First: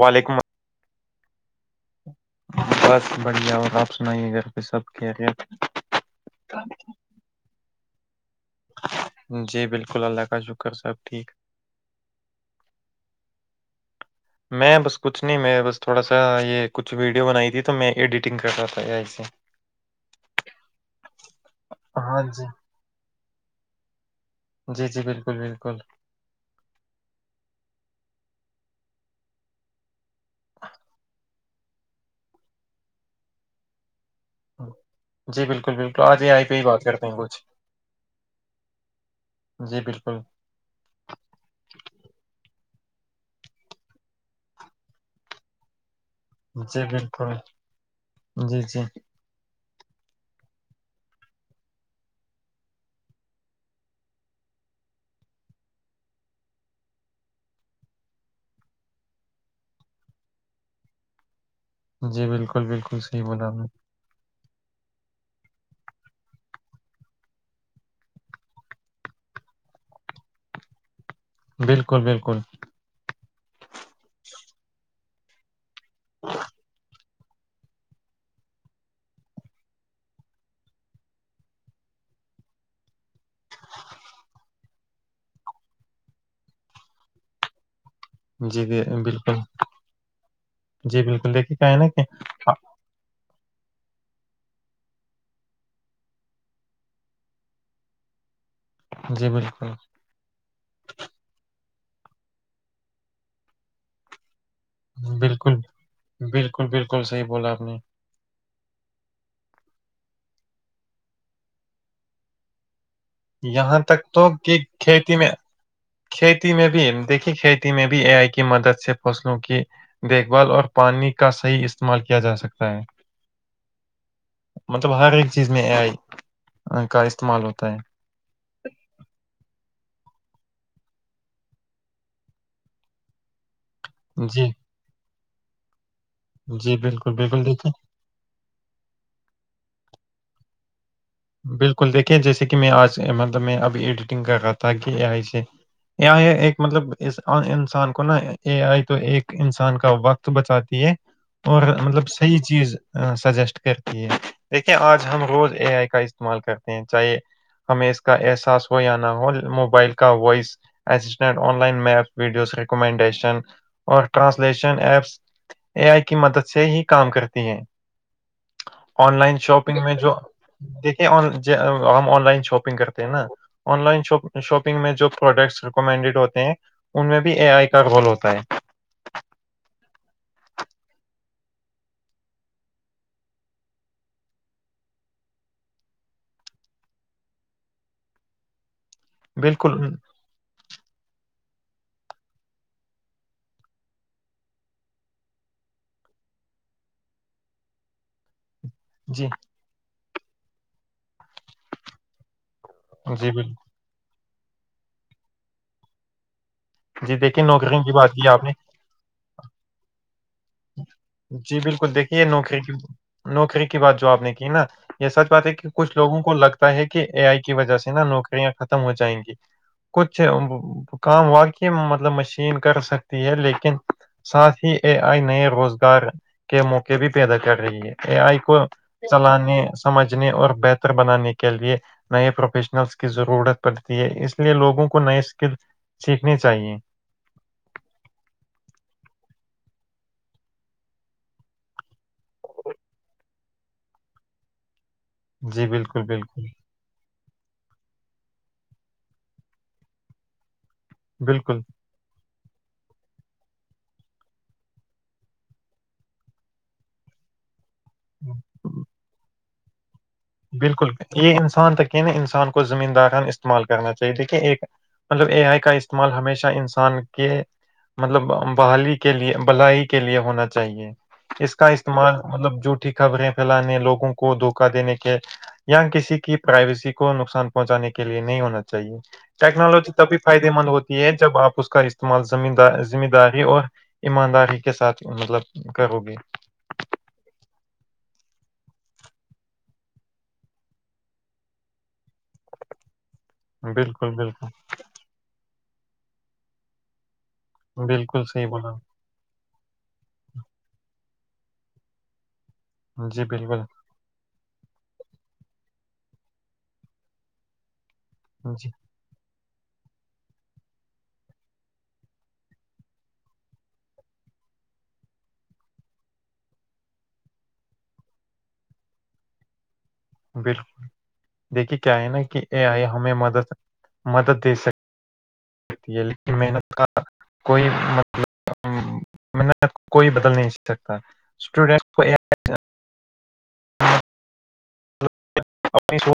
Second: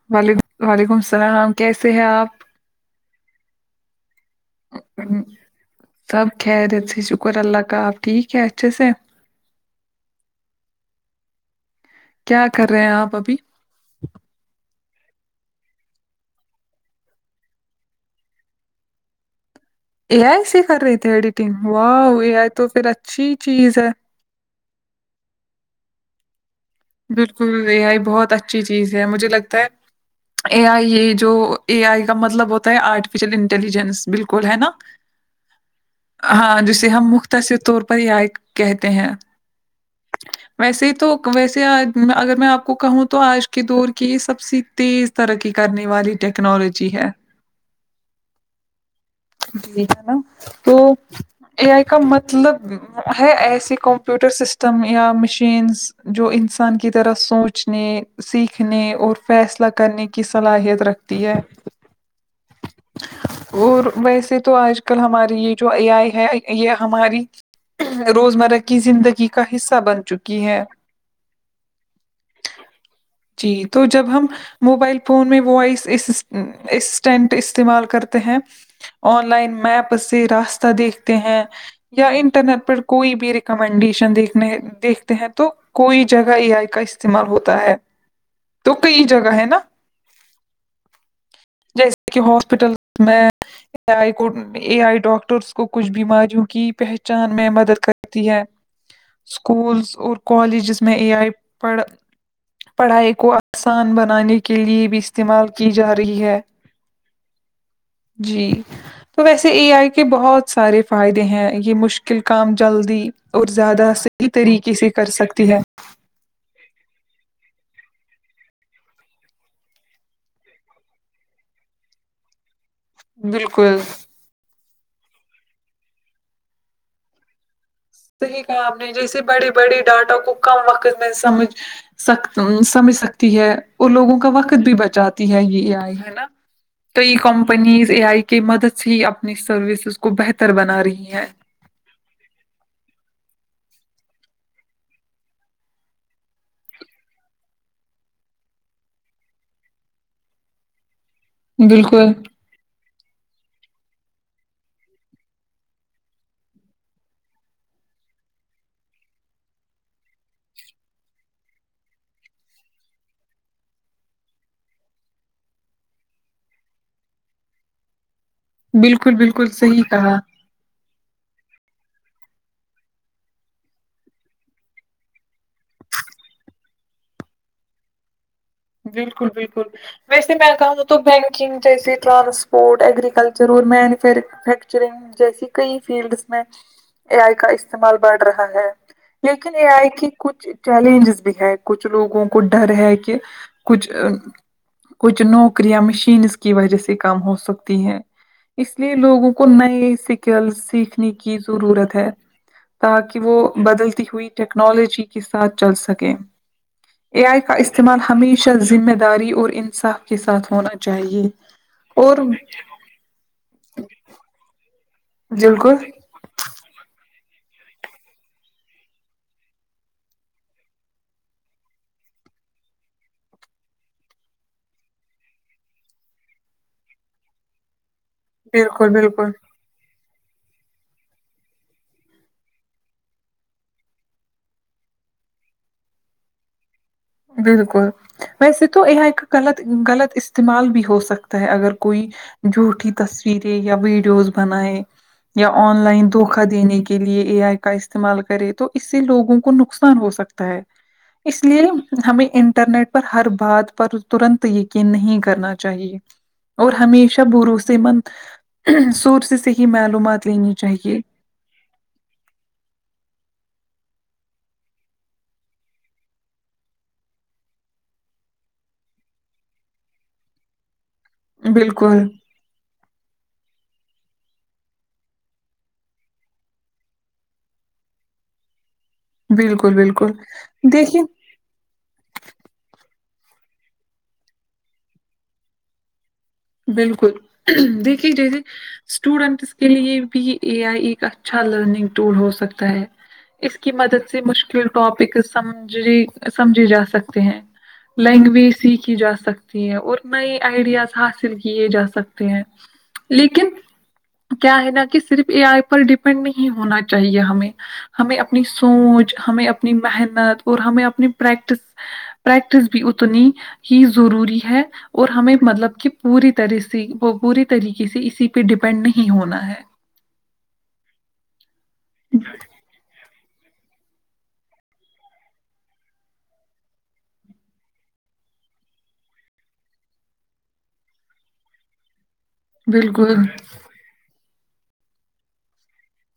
وعلیکم وعلیکم السلام کیسے ہیں آپ بس بڑھیا اور آپ سنائیے گھر پہ سب کیریت سب خیرت سے شکر اللہ کا آپ ٹھیک ہے اچھے سے جی بالکل اللہ کا شکر صاحب ٹھیک کیا کر رہے ہیں آپ ابھی میں بس کچھ نہیں میں بس تھوڑا سا یہ کچھ ویڈیو بنائی تھی تو میں ایڈیٹنگ کر رہا تھا یں سے اے آئی سےی کر رہی تھی ایڈیٹنگ و ہاں اے جی آئی تو پھر اچھی چیز ہے جی جی بالکل بالکل بالکل اے آئی بہت اچھی چیز ہے مجھے لگتا ہے اے آئی یہ جو اے آئی کا مطلب ہوتا ہے آرٹیفیشیل انٹیلیجنس بالکل ہے نا جی بالکل بالکل آج اے آئی پہ ہاں ہی بات جسے کرتے ہم ہیں کچھ مختصر طور پر کہتے ہیں جی بالکل ویسے ہی تو ویسے اگر میں آپ کو کہوں تو آج کے دور کی یہ سب سے تیز ترقی کرنے والی جی ٹیکنالوجی ہے بالکل جی جی جی ہے نا تو اے آئی کا مطلب ہے ایسی کمپیوٹر سسٹم یا مشینس جو ان انسان کی طرح سوچنے سیکھنے اور فیصلہ کرنے کی صلاحیت رکھتی ہے جی بالکل بالکل صحیح بولا ہ اور ویسے تو آج کل ہماری یہ جو اے آئی ہے یہ ہماری روزمرہ کی زندگی کا حصہ بن چکی ہے بالکل بالکل جی تو جب ہم موبائل فون میں وائس اسٹینٹ استعمال کرتے ہیں آن لائن میپ سے راستہ دیکھتے ہیں یا انٹرنیٹ پر کوئی بھی ریکمنڈیشن دیکھنے دیکھتے ہیں تو کوئی جگہ ای آئی کا استعمال ہوتا ہے جی تو کئی جگہ بالکل ہے نا جی بالکل دیکھیے کا ہے نا کہ آ- ہاسپٹل میں اے آئی کو اے آئی ڈاکٹرس کو کچھ بیماریوں کی پہچان میں مدد کرتی ہے جی بالکل اسکولس اور کالجس میں اے آئی پڑ پڑھائی کو آسان بنانے کے لیے بھی استعمال بالکل کی جا رہی ہے بالکل بالکل صحی بولا آپ نے جی تو ویسے اے آئی کے بہت سارے فائدے ہیں یہ مشکل کام جلدی اور یہاں زیادہ تک تو صحیح کہ طریقے سے کر کھیتی میں سکتی ہے کھیتی میں بھی دیکھیے کھیتی میں بھی اے آئی کی مدد سے فصلوں کی دیکھ بھال اور پانی کا صحیح استعمال کیا جا سکتا ہے بالکل مطلب ہر ایک چیز میں اے آئی کا استعمال ہوتا ہے صحی کام نہیں جیسے بڑی بڑی ڈاٹا کو کم وقت میں سمجھ سک سمجھ سکتی ہے اور لوگوں کا جی وقت بھی بچاتا یہ اے آئی ہے نا جی تو بالکل یہ بالکل دیکھیے کمپنیز اے آئی کی مدد سے ہی اپنی سروسز کو بہتر بنا رہی ہے بالکل دیکھیے جیسے کہ میں آج مطلب میں اب ایڈیٹنگ کر رہا تھا کہ آئی سے یہ ہے ایک مطلب اس انسان کو نا اے آئی تو ایک انسان کا وقت تو بچاتی ہے اور مطلب بالکل صحیح چیز سجیسٹ کرتی ہے دیکھیے آج ہم روز اے آئی کا استعمال کرتے ہیں چاہے ہمیں اس کا احساس ہو یا نہ ہو موبائل کا voice assistant online maps videos recommendation اور ٹرانسلیشن ایپس اے آئی کی مدد سے ہی کام کرتی ہیں بالکل آن لائن بالکل شاپنگ صحیح میں جو کہا دیکھیے ہم آن لائن شاپنگ کرتے ہیں نا آن لائن شاپنگ میں جو پروڈکٹس ریکومینڈیڈ ہوتے ہیں ان میں بھی اے آئی کا گول ہوتا ہے بالکل بالکل ویسے میں کہا تو بینکنگ جیسے ٹرانسپورٹ ایگرییکلچر میں فھر مفیکچرنگ جیسی کئی فیلڈس میں اے آئی کا استعمال بڑھ رہا ہے لیکن یہ بالکل آئے کہ کچھ چیلنجز بھی ہے کچھ لوگوں کو ڈر ہے کہ کچھ کچھ نوکریاں مشینس کی وجہ سے کام ہو سکتی ہیں اس لیے جی لوگوں کو نئے سکل سیکھنے کی ضرورت ہے تاکہ جی وہ بالکل بدلتی ہوئی ٹیکنالوجی کے ساتھ چل سکیں جی اے آئی دیکھیے کا نوکری کی استعمال بات کی آپ ہمیشہ نے ذمہ داری اور انصاف کے ساتھ ہونا چاہیے جی بالکل اور دیکھیے نوکری کی نوکری کی بات جو آپ نے کی نا یہ سچ بات ہے کہ بالکل کچھ لوگوں کو لگتا ہے کہ اے آئی کی وجہ سے نا نوکریاں ختم ہو جائیں گی کچھ کام واقعی مطلب مشین کر سکتی ہے لیکن ساتھ ہی اے آئی نئے روزگار ار کے موقع بھی پیدا کر رہی ہے اے آئی کو بالکل بالکل چلانے سمجھنے اور بہتر بنانے کے لیے نئے پروفیشنلس کی ضرورت پڑتی ہے اس لیے لوگوں کو نئے اسکل سیکھنے چاہیے بالکل ویسے تو یہ ایک غلط غلط استعمال بھی ہو سکتا ہے اگر کوئی جھوٹیھی تصویریں یا ویڈیوز بنیں یا جی آن بالکل لائن دھوکا بالکل دینے کی لیے اے آئی کا استعمال کرے تو اس سے لوگوں کو نقصان ہو سکتا ہے اس بالکل لیے ہمیں انٹرنیٹ پر ہر بات پر ترنت یقین نہیں کرنا چاہیے اور ہمیشہ بھروسے مند سور سے سے ہی معلومات لینی بالکل چاہیے یہ انسان ت کہ نا انسان کو زمین داران استعمال کرنا چاہیے دیکھیے ایک مطلب اے آئی کا استعمال ہمیشہ انسان کے مطلب بحالی کے لیے بلائی کے لیے ہونا چاہیے اس کا بالکل استعمال مطلب جھوٹھی خبریں پھیلانے لوگوں کو دھوکا دینے کے یا کسی کی پرائیویسی کو نقصان پہنچانے کے لیے نہیں ہونا چاہیے بالکل ٹیکنالوجی بالکل تبھی فائدے مند دیکھیے ہوتی ہے جب آپ اس کا ر استعمال زم دار ذمہ داری اور ایمانداری کے ساتھ مطلب کرو گے بالکل دیکھیے جیے اسٹوڈنٹس کے لیے بھی اے آئی ایک اچھا لرننگ ٹور ہو سکتا ہے اس کی مدد بالکل سے بالکل مشکل ٹاپک سمج سمجھے جا سکتے ہیں بالکل صحیح لینگویج بولا سیک کیھی جا سکتی اور نئے آئیڈیاز حاصل کیے جا سکتے ہیں جی لیکن بالکل کیا ہے نا کہ صرف اے آئی پر ڈیپینڈ نہیں ہونا چاہیے ہمیں ہمیں اپنی جی سوچ ہمیں اپنی محنت اور ہمیں اپنی پریکٹس پریکٹس بھی اتنی ہی ضروری ہے اور ہمیں مطلب کہ پوری طرح سے وہ پوری طریقے سے اسی پہ ڈیپینڈ نہیں ہونا ہے بالکل دیکھیے کیا ہے نا کہ اے آئی ہمیں مدد مدد دے سک یہیل کہ محنت کا کوئی مطلب م کوئی بدل نہیں س سکتا اسٹوڈینٹ کو بالکل س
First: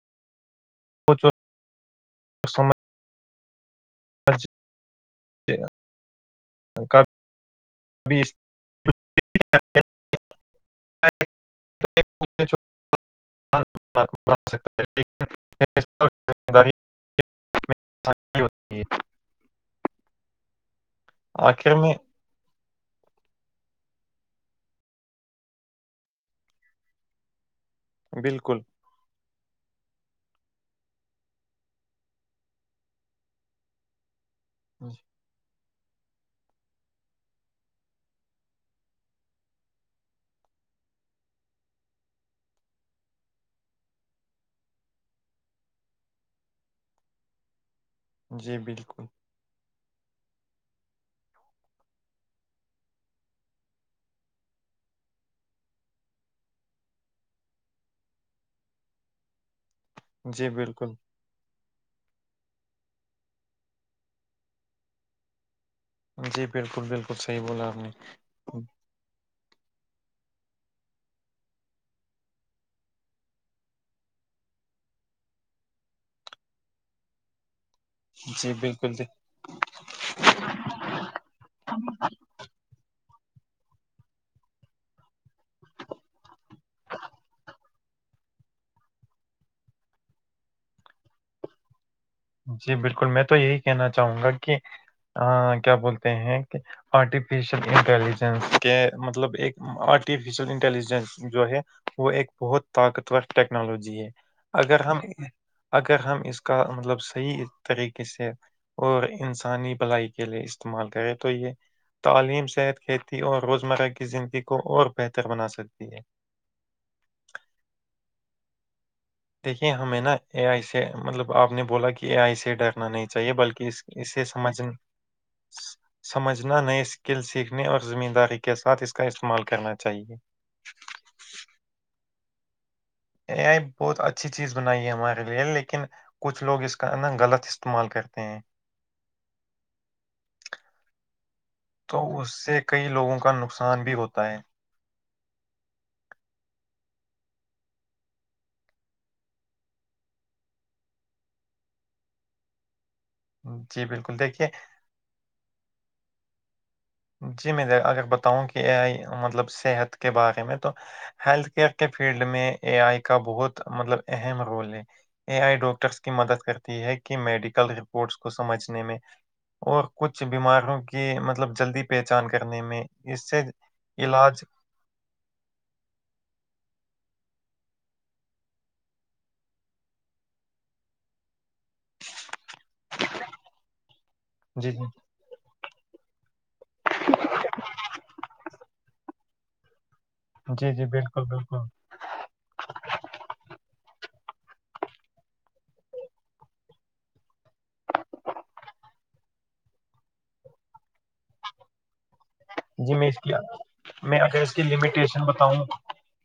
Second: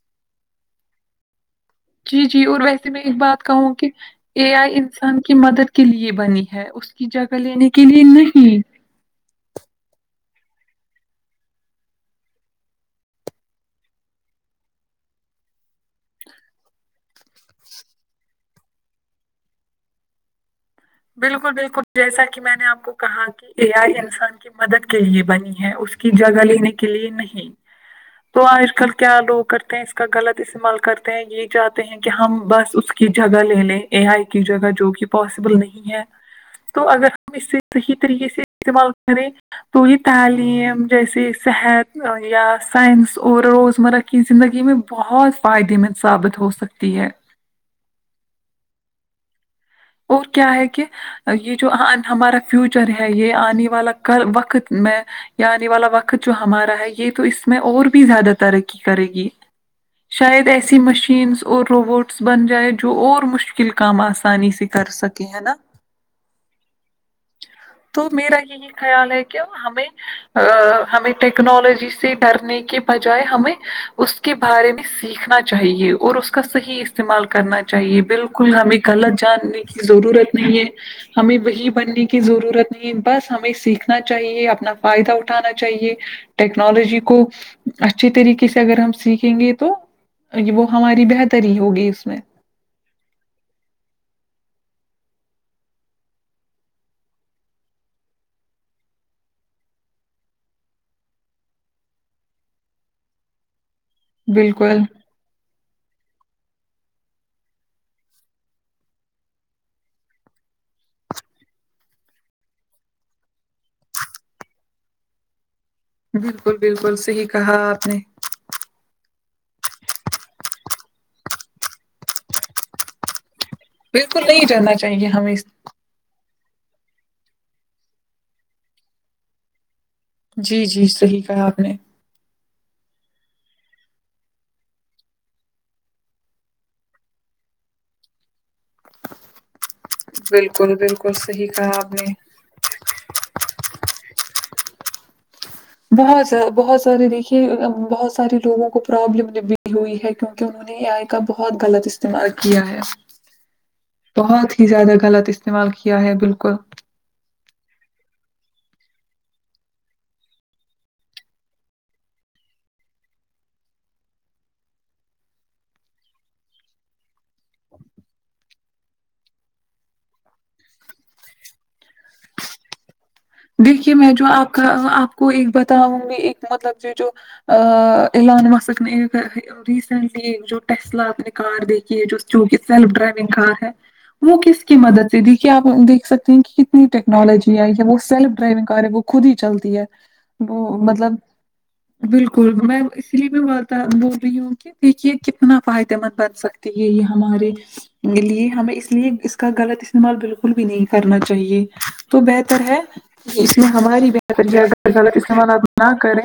جی جی اور ویسے میں ایک بات کہوں کہ اے آئی انسان کی مدد کے لیے بنی ہے اس کا کی جگہ لینے کے لیے بھی نہیں استعمال بنا سکتا ہے لیکن اس پر ذمہ داری انسان کی ہوتی ہے بالکل آخر بالکل میں جیسا کہ میں نے آپ کو کہاں کی اے آئی انسان کی مدد کے لیے بنی ہے اس کی جگہ لینے کے لیے نہیں تو بالکل آج کل کیا لوگ کرتے ہیں اس اس کا غلط استعمال کرتے ہیں یہ جاہتے ہیں کہ ہم بس اس کی جگہ لے لیں یہ ایک ہی جگہ جو کہ پاسیبل نہیں ہے تو اگر ہم اس سے صحیح طریقے سے استعمال کریں تو یہ تعلیم جیسے صحت یا سائنس اور روزمرہ کی زندگی میں بہت فائدے مند ثابت ہو سکتی ہے جی بالکل اور کیا ہے کہ یہ جو ہمارا فیوچر ہے یہ آنے والا وقت میں آنے والا وقت جو ہمارا ہے یہ تو اس میں اور بھی زیادہ ترقی کرے گی شاید جی ایسی بالکل مشینس اور روبوٹس بن جائے جو اور مشکل کام آسانی سے کر سکے ہے نا جی بالکل بالکل صحیح بولا آپ نے تو میرا یہی خیال ہے کہ ہمیں ہمیں ٹیکنالوجی سے ڈرنے کے بجائے ہمیں اس کے بارے میں سیکھنا چاہیے اور اس کا صحیح استعمال کرنا چاہیے بالکل ہمیں غلط جاننے کی ضرورت نہیں ہے ہمیں وہی بننے کی کی ضرورت نہیں ہے بس ہمیں سیکھنا چاہیے اپنا فائدہ اٹھانا چاہیے ٹیکنالوجی کو اچھی طریقے سے اگر ہم سیکھیں گے تو وہ ہماری بہتری ہوگی اس میں جی بالکل میں تو یہی کہنا چاہوں گا کہ کیا بولتے ہیں کہ آرٹیفیشیل انٹیلیجنس کے مطلب ایک آرٹیفیشیل انٹیلیجنس جو ہے وہ ایک بہت طاقتور ٹیکنالوجی ہے بالکل اگر ہم اگر ہم اس کا مطلب صحیح طریقے سے اور انسانی بھلائی کے لیے استعمال کرے تو یہ تعلیم صحت کھیتی اور روزمرہ کی زندگی کو اور بہتر بنا سکتی ہے بالکل بالکل صحیح کہا آپ نے دیکھیے ہمیں نا اے آئی سے مطلب آپ نے بولا کہ اے آئی سے ڈرنا نہیں چاہیے بلکہ اس بالکل اسے نہیں سمجھ ڈرنا چاہیے ہمیں سمجھنا نئے اسکل سیکھنے اور ذمہ داری کے ساتھ اس کا استعمال کرنا چاہیئے جی جی صحیح کہا آپ نے اے آئی بہت اچھی چیز بنائی ہے ہمارے لیے لیکن کچھ لوگ اس کا نا غلط استعمال کرتے ہیں بالکل بالکل صحیح کہا آپ تو نے اس سے کئی لوگوں کا نقصان بھی ہوتا ہے بہت بہت سارے دیکھیے بہت سارے لوگوں کو پرابلم بھی ہوئی ہے کیونکہ انہوں نے نے اے ائی کا بہت غلط استعمال کیا ہے جی بالکل دیکھیے بہت ہی زیادہ غلط استعمال کیا ہے بالکل جی میں اگر بتاؤں کہ اے آئی مطلب صحت کے بارے میں تو ہیلتھ کیئر کے فیلڈ میں اے آئی کا بہت مطلب اہم رول ہے اے آئی ڈاکٹرس کی مدد کرتی ہے میڈیکل رپورٹس کو سمجھنے میں اور کچھ بیماریوں کی مطلب جلدی پہچان کرنے میں اس سے دیکھیے میں جو علاج آپ کا آپ کو ایک بتاؤں گی ایک مطلب کہ جو ایلون مسک نے ریسینٹلی ایک جو ٹسل اپ نے کار دیکھی ہے جو جوک سیلف ڈرائیونگ کار ہے وہ کس جی کی جی مدد سے دیکھیے آپ دیکھ سکتے ہیں کہ کتنی ٹیکنالوجی آئی یا وہ سیلف ڈرائیونگ وہ خود ہی چلتی ہے جی وہ جی مطلب بالکل بالکل بالکل میںم اس لیے بھی بتا بول رہی ہوں کہ دیکھیے کتنا فائدے مند بن سکتی ہے یہ ہمارے لیے ہمیں اس لیے اس کا غلط استعمال بالکل بھی نہیں کرنا چاہیے تو بہتر ہے جی میں کی کہ اس میں ہماری میں بہتر اس کی ہے اگر غلط لمیٹیشن استعمالات بتاؤں نہ کریں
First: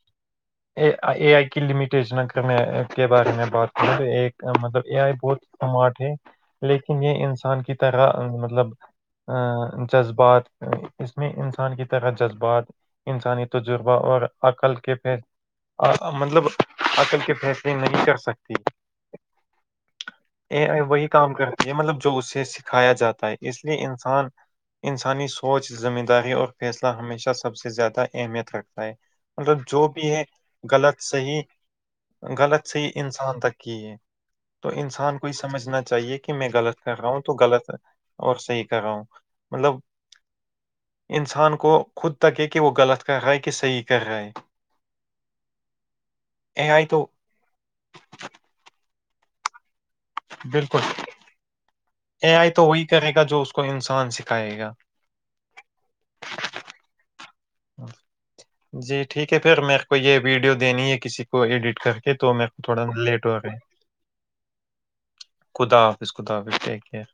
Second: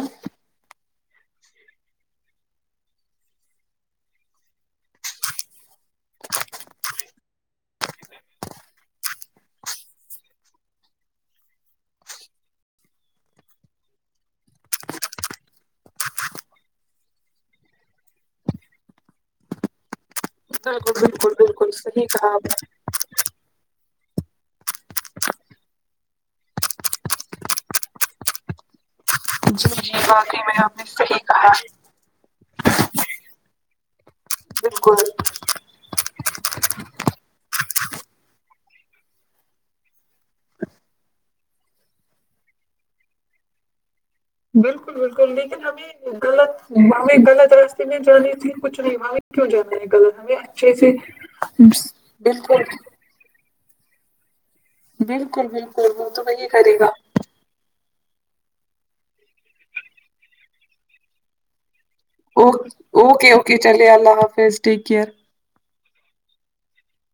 اے آئی کی لمیٹیشن اگر میں کے بارے میں بات کروں تو مطلب اے آئی بہت ماٹ ہے لیکن یہ انسان کی طرح مطلب جذبات اس میں انسان کی طرح جذبات انسانی تجربہ اور عقل کے مطلب عقل کے فیصلے نہیں کر سکتے اے ای بالکل وہی بالکل کام کرتی بالکل ہے مطلب صحیح جو کہا اسے آپ نے سکھایا جاتا ہے اس لیے انسان انسانی سوچ ذمہ داری اور فیصلہ ہمیشہ سب سے زیادہ اہمیت رکھتی ہے مطلب جی جو جی بھی ہے واقعی میں آپ نے غلط صحیح کہا ہے غلط سےی انسان تک کی ہے تو بالکل انسان کو ہی سمجھنا چاہیے کہ میں غلط کر رہا ہوں تو غلط اور صحیح کر رہا ہوں مطلب [unintelligible] انسان کو خود تک ہے کہ وہ غلط کر رہا ہے کہ صحیح کر رہا ہے بالکل بالکل لیکن ہمیں غلط اے آئی تو ہمیں غلط ر ج میں جانی تھی کچ نہیں ما کیوں جانا ہے کل ہم اچھے سے بالکل بالکل کہے گا جو اس کو انسان سکھائے گا بالکل بالکل وہ تو میں یہ کرے گا جی ٹھیک ہے پھر میر کو یہ ویڈیو دینی ہے کسی کو ایڈٹ کر کے تو میرے اوک کو تھوڑا لیٹ اوکے ہو رہا اوکے ہے چلے اللہ حافظ ٹیک کیئر خدا حافظ خدا حافظ ٹیک کیر